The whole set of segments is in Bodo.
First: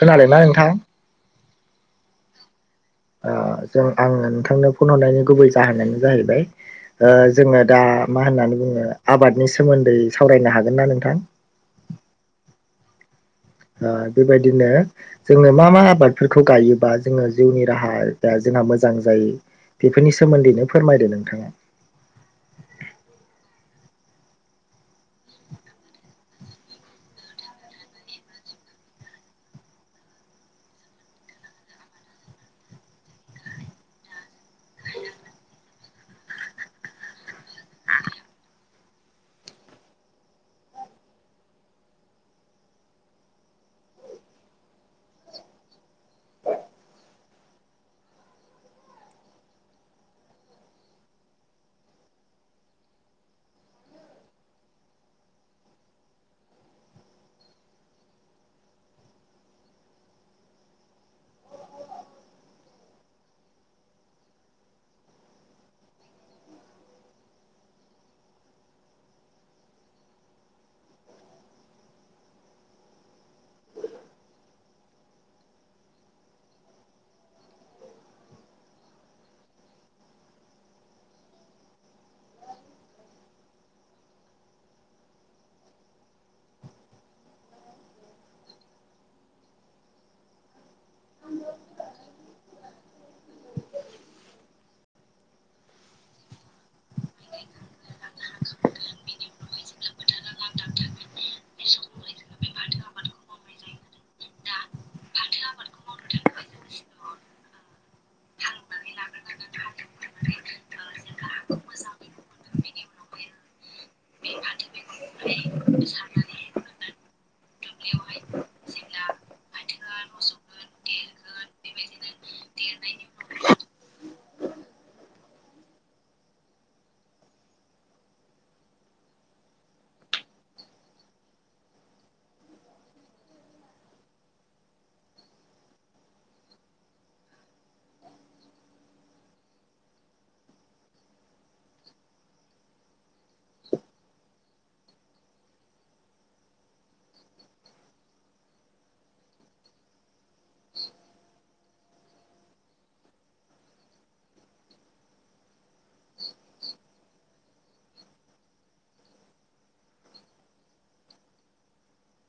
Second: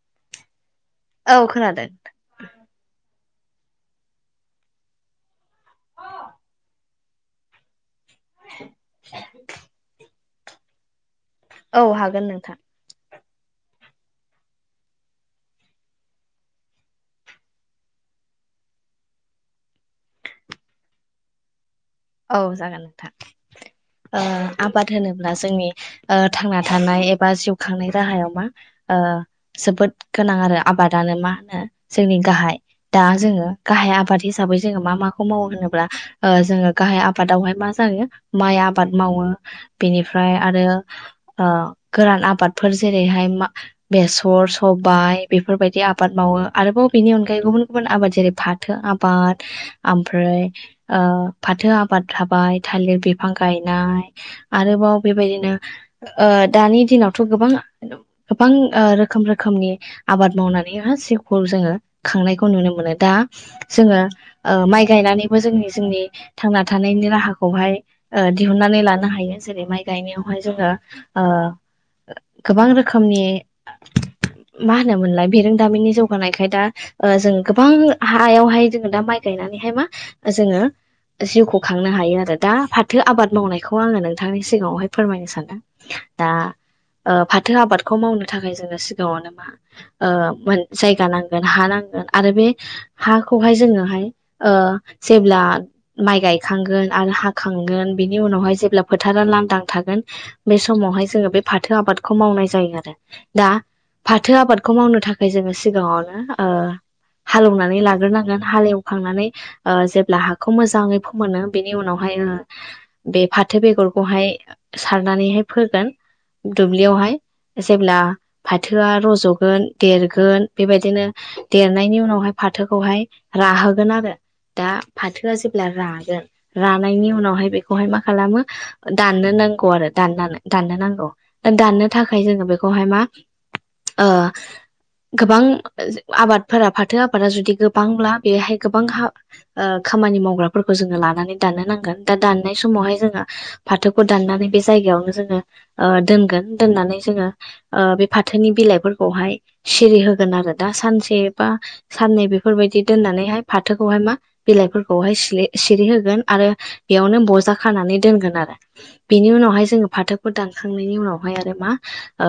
खोनादोंना नोंथां? औ खोनादों ओ जों आङो नोंथांनो फन हरनायनि गुबै जाहोनानो जाहैबाय ओ जोङो दा मा होननानै बुङो आबादनि सोमोन्दै सावरायनो हागोन ना नोंथां? औ हागोन नोंथां ओ बेबायदिनो जोङो मा मा आबादफोरखौ गायोबा जोङो जिउनि राहा दा जो ना मोजां जायो बेफोरनि सोमोन्दैनो फोरमायदो नोंथाङा औ जागोन नोंथां। ओ आबाद होनोब्ला जोंनि ओ थांना थानाय एबा जिउ खांनाय राहायाव मा ओ जोबोद गोनां आरो आबादानो मा होनो जोंनि गाहाय दा जोङो गा हाय आबाद हिसाबै जोङो मा माखौ मावो होनोब्ला ओ जोङो गाहाय आबादावहाय मा जायो माइ आबाद मावो बेनिफ्राय आरो ओ गोरान आबादफोर जेरैहाय मा बेसर सबाय बेफोरबायदि आबाद मावो आरो बाव बेनि अनगायै गुबुन गुबुन आबाद जेरै फाथो आबाद आमफ्राय ओ फाथो आबाद थाबाय थालिर बिफां गायनाय आरोबाव बेबायदिनो ओ ओह ओ दानि दिनावथ' गोबां [unintelligible] गोबां ओ रोखोम रोखोमनि आबाद मावनानैहा जिउख खौ जोङो खांनायखौ नुनो मोनो। दा जोङो ओ माइ गायनानैबो जोंनि जोंनि थांना थानायनि राहाखौहाय ओ दिहुनन्नानै लानो हायो। जेरै माइ गायनायावहाय जोङो ओ ओ [unintelligible] गोबां रोखोमनि [inaudible] मा होनोमोनलाय बिरोंदामिननि जौगानायखाय दा ओ जों गोबां हायावहाय जोङो दा माइ गाय नानैहाय मा ओ जोङो जिउखौ खांनो हायो आरो दा फाथो आबाद मावनायखौ आङो नोंथांनि सिगाङावहाय फोरमायनो सानदों। दा फाथो आबादखौ मावनो थाखाय जोङो सिगाङावनो मा मोन जायगा नांगोन हा नांगोन। आरो बे हाखौहाय जोङोहाय ओ जेब्ला माइ गायखांगोन आरो हाखांगोन बिनि उनावहाय जेब्ला फोथारा लांदां थागोन बे समाव। ओमफ्राय जोङो बे फाथो आबादखौ मावनाय जायो आरो दा फाथो आबादखौ मावनो थाखाय जोङो सिगाङावनो। हाल एवनानै लाग्रोनांगोन हाल एवखांनानै ओ जेब्ला हाखौ मोजाङै फोमोनो बेनि उनावहाय बे फाथो बेगरखौहाय सारनानैहाय फोगोन दुब्लियावहाय जेब्ला फाथोआ रज'गोन देरगोन बेबायदिनो देरनायनि उनावहाय। फाथोखौहाय राहोगोन आरो दा फाथो जेब्ला रागोन रानायनि उनावहाय बेखौहाय मा खालामो दाननो नांगौ आरो दान दाननो नांगौ दा दाननो थाखाय जोङो बेखौहाय मा ओ गोबां आबादफोरा फाथो आबादा जुदि गोबांब्ला बेहाय गोबां ओ खामानि मावग्राफोरखौ जोङो लानानै दाननो नांगोन दा दाननाय समावहाय जोङो फाथोखौ दाननानै बे जायगा यावनो जोङो ओ दोनगोन दोननानै जोङो ओ बे फाथोनि सिलाइफोरखौहाय होगोन आरो दा सानसे बा साननै बेफोरबायदि दोननानैहाय फाथोखौहाय मा बिलाइफोरखौहाय सिरि होगोन आरो बेयावनो बजा खानानै दोनगोन आरो बिनि उनाव फाथोखौ दानखांनायनि उनावहाय आरो मा ओ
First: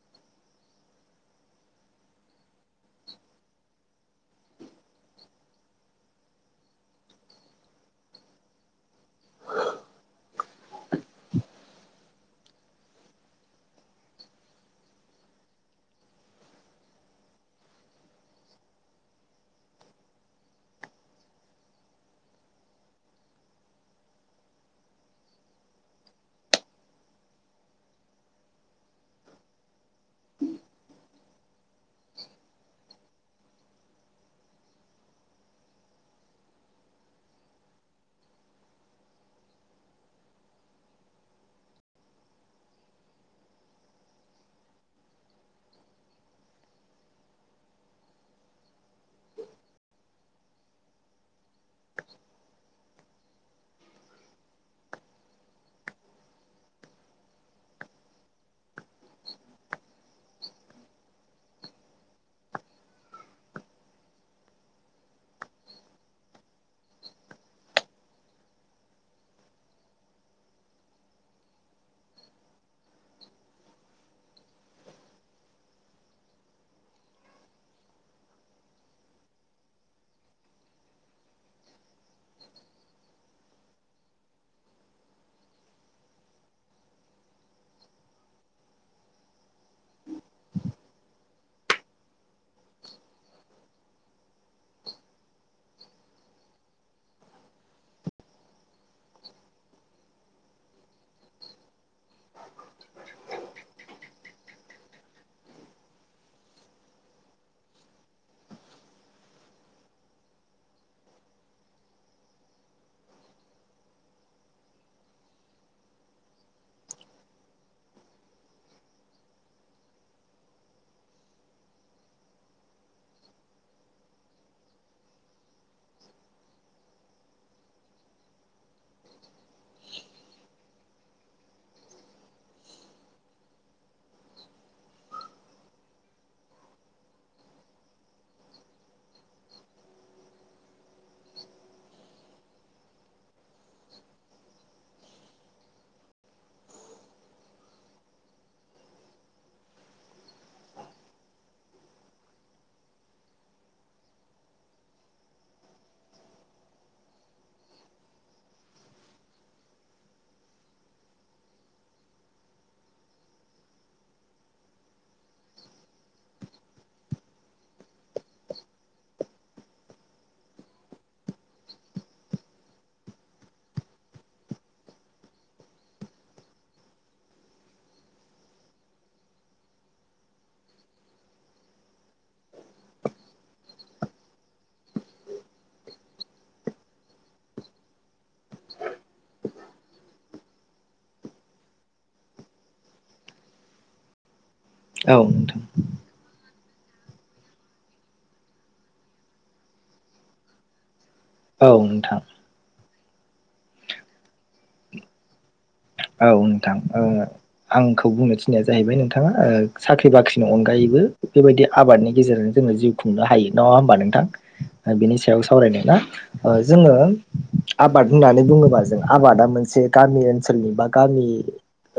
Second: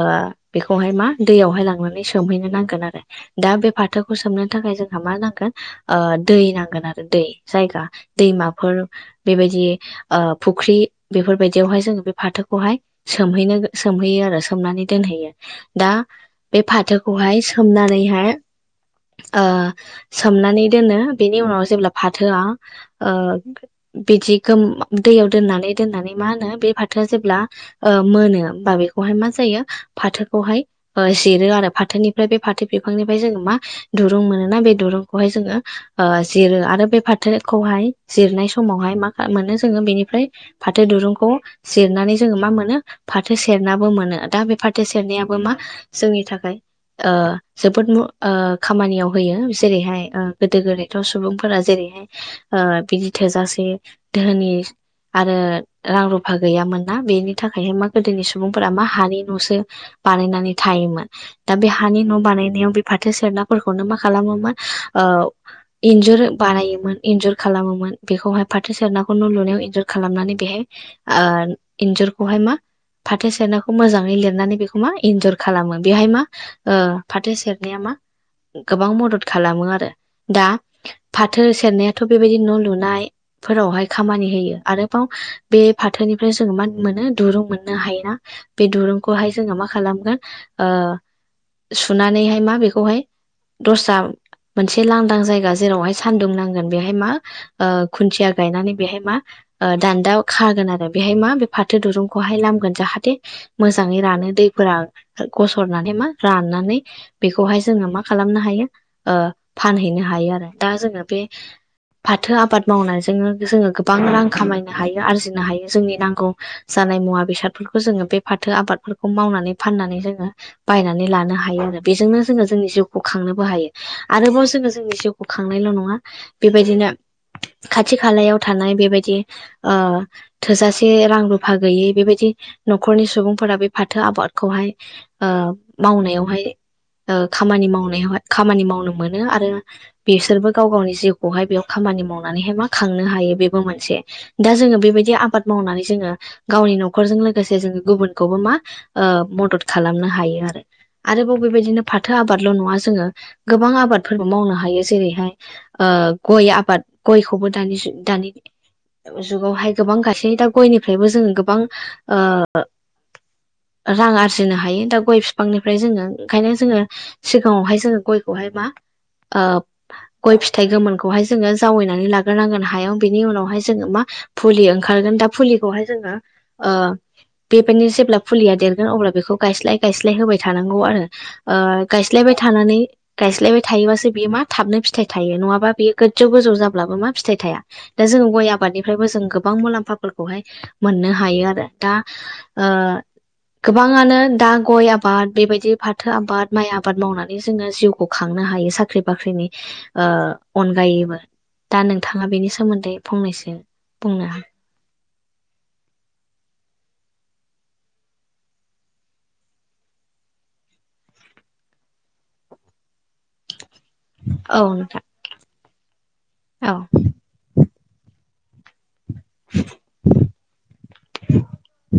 बेखौहाय मा दैयावहाय लांनानै सोम हैनो नांगोन आरो दा बे फाथोखौ सोमनो थाखाय जोंहा मा नांगोन दै नांगोन आरो। दै जायगा दैमाफोर बेबायदि फुख्रि बेफोरबायदियावहाय जों बे फाथोखौहाय सोमहैनो सोमहैयो आरो सोमनानै दोनहैयो। दा बे फाथोखौहाय सोमनानैहाय ओ सोमनानै दोनो बेनि उनाव जेब्ला फाथोआ ओ बिदि गो दैयाव दोननानै दोननानै मा होनो बे फाथो जेब्ला मोनो होमबा बेखौहाय मा जायो फाथोखौहाय जिरो आरो। फाथोनिफ्राय बे फाथो बिफांनिफ्राय जोङो मा दुरुं मोनोना बे दुरुंखौहाय जोङो जिरो आरो। बे फाथोखौहाय जिरनाय समावहाय मा मोनो जोङो बेनिफ्राय फाथो दुरुंखौ जिर नानै जोङो मा मोनो फाथो सेनाबो मोनो दा बे फाथो सेनायाबो मा जोंनि थाखाय ओ जोबोद ओ खामानियाव होयो, जेरैहाय गोदो गोदायथ' सुबुंफोरा जेरै ओ बिदि थोजासे धोनि आरो रां रुफा गैयामोन ना बेनि थाखायनो मा गोदोनि सुबुंफोरा मा हानि न'सो बानायनानै थायोमोन। दा बे हानि न' बानायनायाव बे फाथो सेनाफोरखौनो मा खालामोमोन? ओ इन्जुर बानायोमोन। इन्जुर खालामोमोन बेखौहाय फाथो सेनाखौ न' लुनाय बायदि खालामनानै बेहाय इन्जरखौहाय मा फाथो सेरनाखौ मोजाङै लिरनानै बेखौ मा इन्जर खालामो बेहाय मा ओ फाथो सेरनाया मा? गोबां मदद खालामो आरो। दा फाथो सेरनायाथ' बेबायदि न' लुनायफोरावहाय खामानि होयो आरोबाव बे फाथोनिफ्राय जों मा? मोनो दुरुं मोननो हायोना बे दुरुंखौहाय जोङो मा खालामगोन ओ सुनानैहाय मा बेखौहाय दस्रा मोनसे लांदां जायगा जेरावहाय सान्दुं नांगौ। गोन बेहाय मा ओ खुन्थिया गायनानै बेहाय मा ओ दान्दा खागोन आरो बेहाय मा फाथो दुरुंखौहाय लामगोन जाहाथे मोजाङै रानो दैफोरा गसरनानै मा रानो नानै बेखौहाय जोङो मा खालामनो हायो ओ फानहैनो हायो आरो दा जोङो बे [inaudible] फाथो आबाद मावनायजोंनो जोङो गोबां रां खामायनो हायो आरजिनो हायो जोंनि नांगौ जानाय नाय मुवा बेसादफोरखौ जोङो बे फाथो आबादफोरखौ मावनानै फाननानै जोङो बायनानै लानो हायो आरो बे बेजोंनो जोङो जोंनि जिउखौ खांनोबो हायो, आरोबाव जोङो जोंनि जिउखौ खांनायल' नङा। बेबायदिनो खाथि खालायाव थानाय बेबायदि ओ थोजासे रां रुफा गैयै बेबायदि न'खरनि सुबुंफोरा बे फाथो आबादखौहाय ओ मावनायावहाय ओ खामानि मावनायावहाय खामानि मावनो मोनो आरो बेसोरबो गाव गावनि जिउखौहाय बेयाव खामानि मावनानैहाय मा खांनो हायो बेबो मोनसे दा जोङो बेबायदि आबाद मावनानै जो ङो गावनि न'खरजों लोगोसे जोङो गुबुनखौबो मा मदद खालामनो हायो आरो आरोबाव बेबायदिनो फाथो आबादल' नङा जोङो गोबां आबादफोरबो मावनो हायो जेरैहाय ओ गय आबाद गयखौबो दानि दानि जुगावहाय गोबां गायसै दा गयनिफ्रायबो जोङो गोबां ओ [inaudible] रां आरजिनो हायो दा गय फिफांनिफ्राय जोङो ओंखायनो जोङो सिगाङावहाय जोङो गयखौहाय मा आ गय फिथ थाय गोमोनखौहाय जोङो जावैनानै लाग्रो नांगोन हायाव बिनि उनावहाय जोङो मा फुलि ओंखारगोन दा फुलि लि खौहाय जोङो ओ बेबिनि जेब्ला फुलिया देरगोन अब्ला बेखौ गायस्लाय गायस्लाय होबाय थानांगौ आरो ओ गायस्लायबाय थानानै गायस्लायबाय थायोबासो बेयो मा थाबनो फिथाइ थाइयो नङाबा बेयो गोजौ गोजौ जाब्लाबो मा फिथाइ थाया दा जों गय आबादनिफ्रायबो जों गोबां गलाम्फाफोर खौहाय मोननो हायो आरो दा ओ गोबांङानो दा गय औ आबाद नोंथां बेबायदि फाथो आबाद माइ आबाद मावनानै जोङो जिउखौ खांनो हायो साख्रि बाख्रिनि ओ अनगायैबो औ दा नोंथां नोंथाङा बेनि सोमोन्दै फंनैसो बुंनो हा औ नोंथां ओ आंखौ बुंनो थिननाय जाहैबाय नोंथाङा साख्रि बाख्रिनि अनगायै बो बेबायदि आबादनि गेजेरजों जोङो जिउ खुंनो हायो नङा होमबा नोंथां औ नोंथां बिनि सायाव सावरायनाय ना औ जोङो आबाद होननानै बुङोबा जों आबादा मोनसे गामि ओनसोलनि बा जोंनि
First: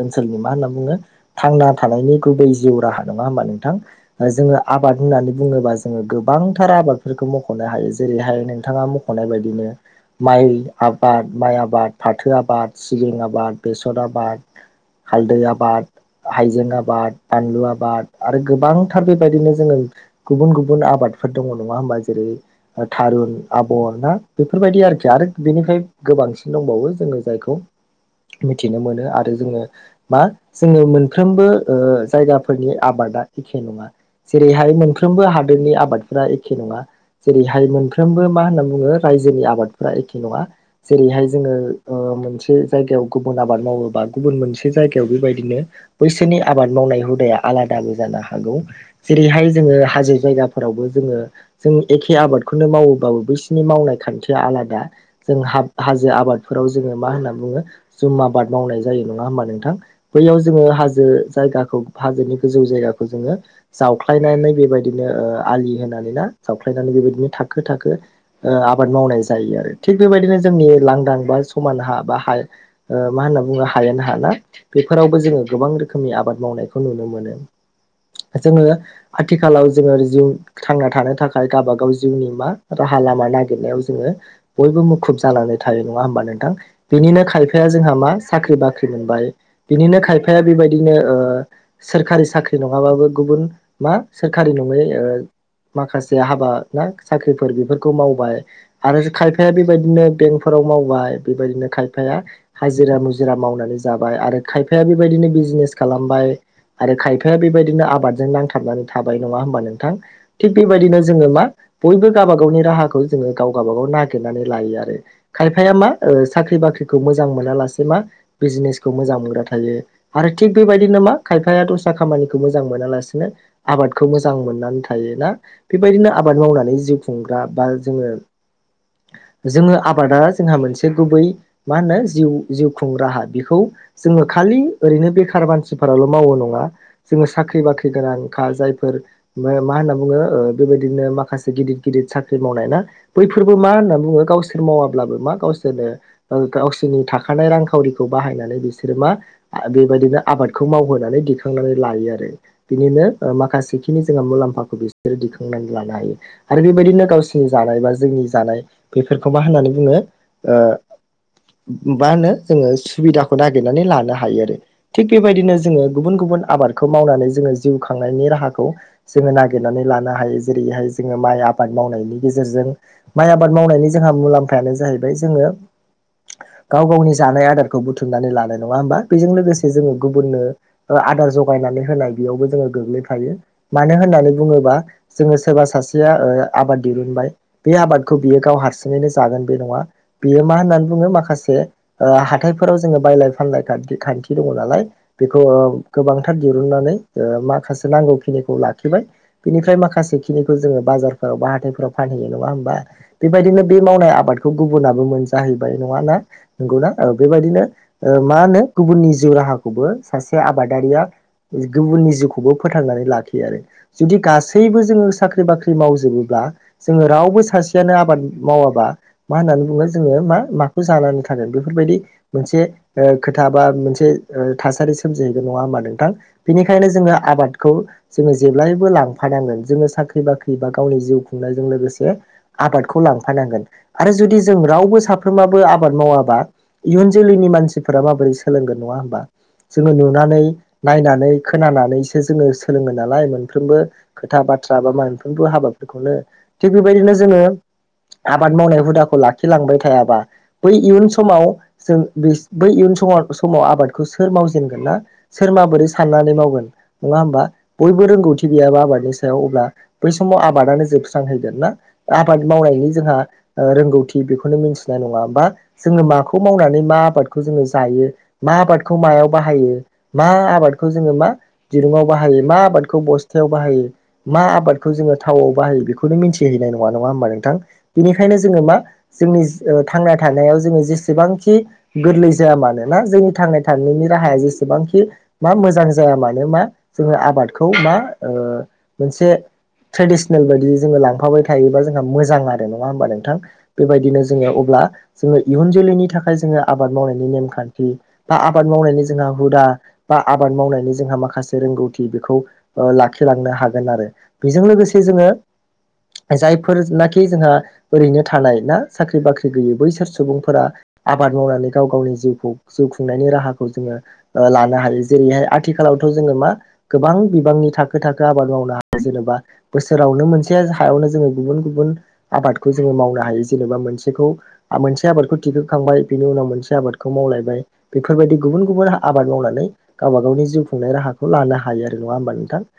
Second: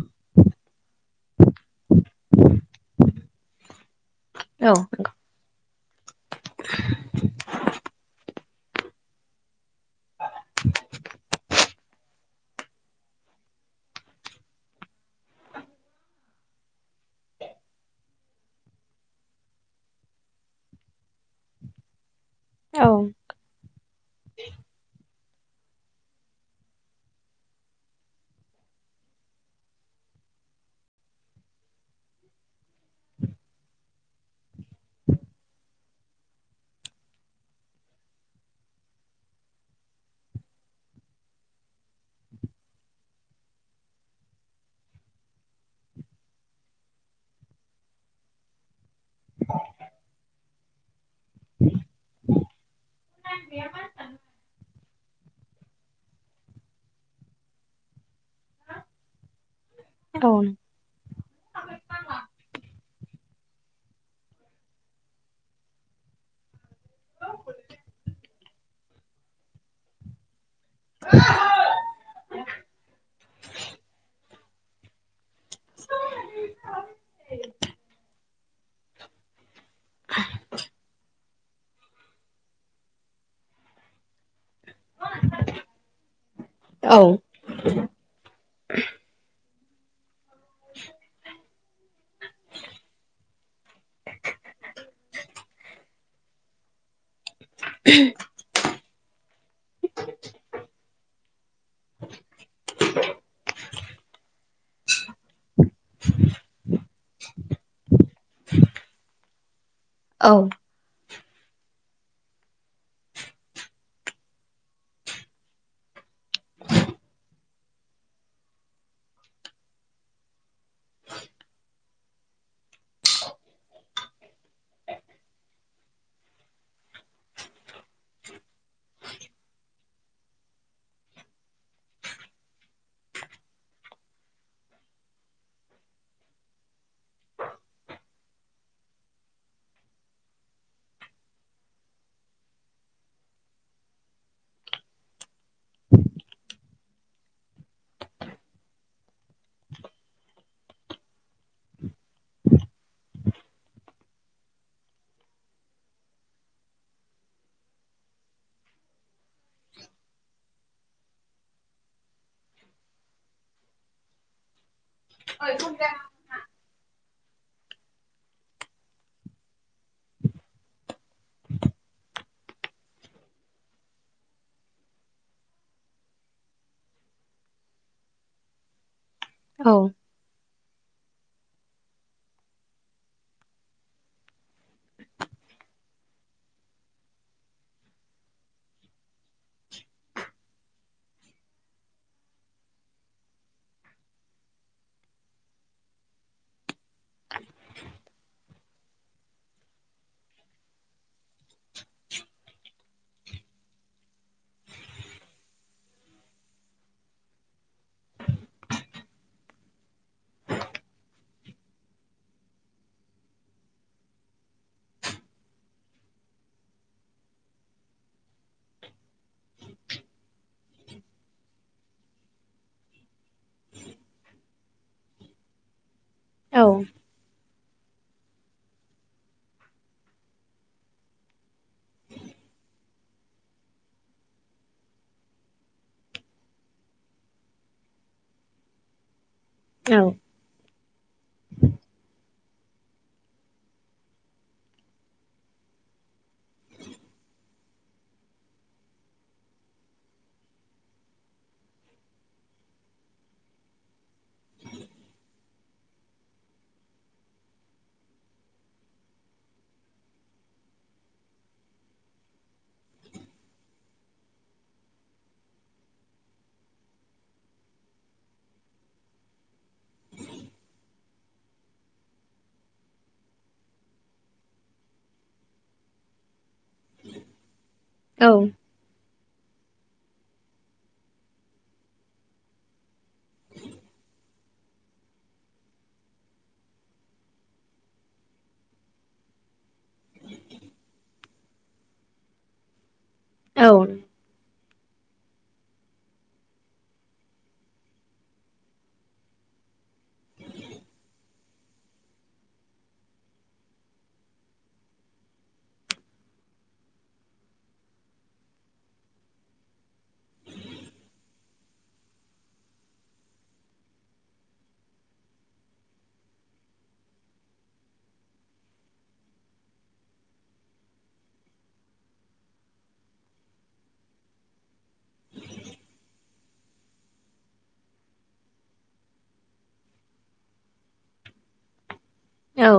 ओनसोलनि मा होनना बुङो थांना थानायनि गुबै जिउ राहा नङा होमबा नोंथां जोङो औ आबाद होननानै बुङोबा जोङो गोबांथार आबादफोरखौ मख'नो हायो जेरैहाय नों थाङा मख'नाय बायदिनो माइ आबाद माइ आबाद फाथो आबाद सिबिं आबाद बेसर आबाद हालदै आबाद हाइजें आबाद बानलु आबाद आरो गोबांथार बेबायदिनो जोङो गुबुन गुबुन आबाद फोर दङ नङा होमबा जेरै थारुन आबर ना बेफोरबायदि आरोखि आरो बिनिफ्राय गोबांसिन दंबावो जोङो जायखौ मिथिनो मोनो आरो जोङो मा जोङो मोनफ्रोमबो ओ जायगाफोरनि आबादा एखे नङा जेरैहाय मोनफ्रोमबो हादोरनि आबादफोरा एखे नङा जेरैहाय मोनफ्रोमबो मा होनना बुङो रायजोनि आबादफोरा एखे नङा जेरैहाय जोङो ओ ओ मोनसे जायगायाव गुबुन आबाद मावोबा गुबुन मोनसे जायगायाव बेबायदिनो बैसोरनि आबाद मावनाय हुदाया आलादाबो जानो नो हागौ जेरैहाय जोङो हाजो जायगाफोरावबो जोङो जों एखे आबादखौनो मावोबाबो बैसिनि मावनाय खान्थिया आलादा जों हाब हाजो आबादफोराव जोङो मा होनना बुङो जुम आबाद मावनाय जायो नङा होमबा नोंथां नंगौ बैयाव जोङो हाजो जायगाखौ हाजोनि गोजौ जायगा जोङो जावख्लायनानै बेबायदिनो ओ आलि होनानै ना जावख्लायनानै बेबायदिनो थाखो थाखो ओ आबाद मावनाय जायो आरो थिग बेबायदिनो जोंनि लांदां बा समान हा बा हाय मा होनना बुङो हायेन हा ना बेफोरावबो जोङो गोबां रोखोमनि आबाद मावनायखौ नुनो मोनो जोङो आथिखालाव जोङो जिउ थांना थानो थाखाय गाबागाव जिउनि मा राहा लामा नागिरनायाव जोङो बयबो मुखुब जानानै थायो नङा होमबा नोंथां औ बेनिनो खाय खायफाया जोंहा मा साख्रि बाख्रि मोनबाय बिनिनो खाय -फाया बेबायदिनो सोरखारि साख्रि नङाबाबो गुबुन मा सोरखारि नङै ओ माखासे हाबा ना साख्रिफोर बेफोरखौ मावबाय आरो खायफाया बेबायदिनो बेंकफोराव मावबाय बेबायदिनो खायफाया हाजिरा मुजिरा मावनानै जाबाय आरो खायफाया बेबायदिनो बिजनेस खालामबाय आरो खायफाया बेबायदिनो आबादजों नांथाबनानै थाबाय नङा हमबा नों? -थां औ थिग बेबायदिनो जोङो मा बयबो गावबा गावनि राहाखौ जोङो गावगा बागाव नागिरनानै लायो आरो खायफाया मा ओ साख्रि बाख्रिखौ मोजां मोनालासे मा बिजनेसखौ मोजां मोनग्रा थायो आरो थिग बेबायदिनो मा खायफाया दस्रा खामानिखौ मोजां मोनालासिनो आबादखौ मोजां मोननानै थायोना बेबायदिनो आबाद मावनानै जिउ खुंग्रा बा बा जोङो [inaudible] जोङो आबादा जोंहा मोनसे गुबै मा होनो जिउ जिउ खुं राहा बेखौ जोङो खालि ओरैनो बेखार मानसिफोराल' मावो नङा जोङो साख्रि बाख्रि गोनांखा जायफोर मा होनना बुङो बेबायदिनो माखासे गिदिर गिदिर साख्रि मावनाय ना बैफोरबो मा होनना बुङो गावसोर मावाब्लाबो मा गावसोरनो गाव नि थाखानाय रांखावरिखौ बाहायनानै बिसोरो मा बेबायदिनो आबादखौ मावहोनानै दिखांनानै लायो आरो बिनिनो माखासेखिनि जों मुलामफाखौ बिसोर दिखांनानै लानो हायो आरो बेबाय दिनो गावसिनि जानाय बा जोंनि जानाय बेफोरखौ मा होननानै बुङो ओ [inaudible] मा होनो जोङो सुबिदाखौ नागिरनानै लानो हायो आरो। थिग बेबायदिनो जोङो गुबुन गुबुन आबाद खौ मावनानै जोङो जिउ खांनायनि राहाखौ जोङो नागिरनानै लानो हायो जेरैहाय जोङो माइ आबादनि मावनायनि गेजेरजों माइ आबाद मावनायनि जोंहा मुलाम्फायानो जाहैबाय जोङो [inaudible] गाव गावनि जानाय आदारखौ बुथुमनानै लानाय नङा होमबा बेजों लोगोसे औ जोङो गुबुननो आदार जगायनानै होनाय बेयावबो जोङो गोग्लैफायो मानो होननानै बुङोबा जोङो सोरबा सा सेया आबाद दिरुनबाय बे आबादखौ बियो गाव हारसिङैनो जागोन बे नङा बेयो मा होननानै बुङो माखासे हाथायफोराव जोङो बायलाय फानलाय खान्थि दङ नालाय बेखौ ओ गोबांथार दिरुननानै ओ माखासे नांगौखिनिखौ लाख खिबाय बिनिफ्राय माखासे खिनिखौ जोङो बाजारफोराव बा हाथायफोराव फानहैयो नङा होमबा बेबायदिनो बे मावनाय आबादखौ गुबुनाबो मोनजाहै बाय नङाना नगौना बेबायदिनो मा होनो गुबुननि जिउ राहाखौबो सासे आबाद दारिया गुबुननि जिउखौबो फोथांनानै लाखियो आरो जुदि गासैबो जोङो साख्रि बाख्रि मावजोबोब्ला जोङो रावबो सासेयानो आबाद मावाबा मा होननानै बुङो जोङो मा माखौ जानानै थागोन बेफोरबायदि मोनसे खोथा बा मोनसे थासारि सोमजिहैगोन नङा होममा नोंथां बेनिखायनो औ जोङो आबाद खौ जोङो जेब्लायबो लांफानांगोन जोङो साख्रि बाख्रि बा गावनि जिउ खुंनायजों लोगोसे आबादखौ लांफानांगोन आरो जुदि जों रावबो साफ फ्रोमाबो आबाद मावाबा इयुन जोलैनि मानसिफोरा माबोरै सोलोंगोन नङा होमबा जोङो नुनानै नायनानै खोनानानैसो जोङो सोलोङो नालाय मोनफ्रोमबो खोथा बाथ्रा मोनफ्रोमबो हाबाफोरखौनो थि बेबायदिनो जों ओ आबाद मावनाय हुदाखौ लाखिलांबाय थायाबा बै इयुन समाव जों बिस बै इयुन समाव समाव आबादखौ सोर मावजेनगोन ना सोर माबोरै साननानै मावगोन नङा होमबा बयबो रोंगौथि गैयाबा आबादनि सायाव अब्ला बै समाव आबादानो जोबस्रांहैगोन ना आबाद मावनायनि जोंहा ओ रोंगौथि बेखौ मिथिनाय नङा बा जोङो माखौ मावनानै मा आबादखौ जोङो जायो मा आबादखौ मायाव बाहाय हायो मा आबादखौ जोङो मा दिरुुंआव बाहायो मा आबादखौ बस्थायाव बाहायो मा आबादखौ जोङो थाव बाहायो बेखौनो मिथिहैनाय नङा नङा होमबा नोंथां औ बेनिखायनो जोङो मा जोंनि ओ थांना थानायाव जोङो जेसेबांखि गोरलै जाया मानो ना जोंनि थांना थानायनि राहाया जेसेबांखि मा मोजां जाया मानो मा जोङो आबादखौ मा ओ मोनसे ट्रेडिसनेल बायदि जोङो लांफाबाय थायोबा जोंहा मोजां आरो नङा होनोमबा नों थां औ बेबायदिनो जोङो अब्ला जोङो इयुन जोलैनि थाखाय जोङो आबाद मावनायनि नेमखान्थि बा आबाद मावनायनि जोंहा हुदा बा आबाद मावनायनि जोंहा माखासे रोंगौथि बेखौ ओ लाखिलांनो हागोन आरो बेजों लोगोसे जो ङो जायफोरनाखि जोंहा ओरैनो थानाय। ना साख्रि बाख्रि गैयै बैसोर सुबुंफोरा आबाद मावनानै गाव गावनि जिउखौ जिउ खुंनायनि राहाखौ जोङो लानो हायो जेरैहाय आथिखालावथ' जोङो मा गोबां बिबांनि थाखो थाखो आबाद माव नो हायो जेनेबा बोसोरावनो मोनसे हायावनो जोङो गुबुन गुबुन आबादखौ जोङो मावनो हायो जेनेबा मोनसेखौ आ मोनसे आबादखौ थिखोखांबाय बिनि उनाव मोनसे आबादखौ मावलायबाय बेफोरबायदि गुबुन गुबुन आबाद मावनानै गावबा गावनि जिउ खुंनाय राहाखौ लानो हायो आरो नङा होमबा नोंथां। औ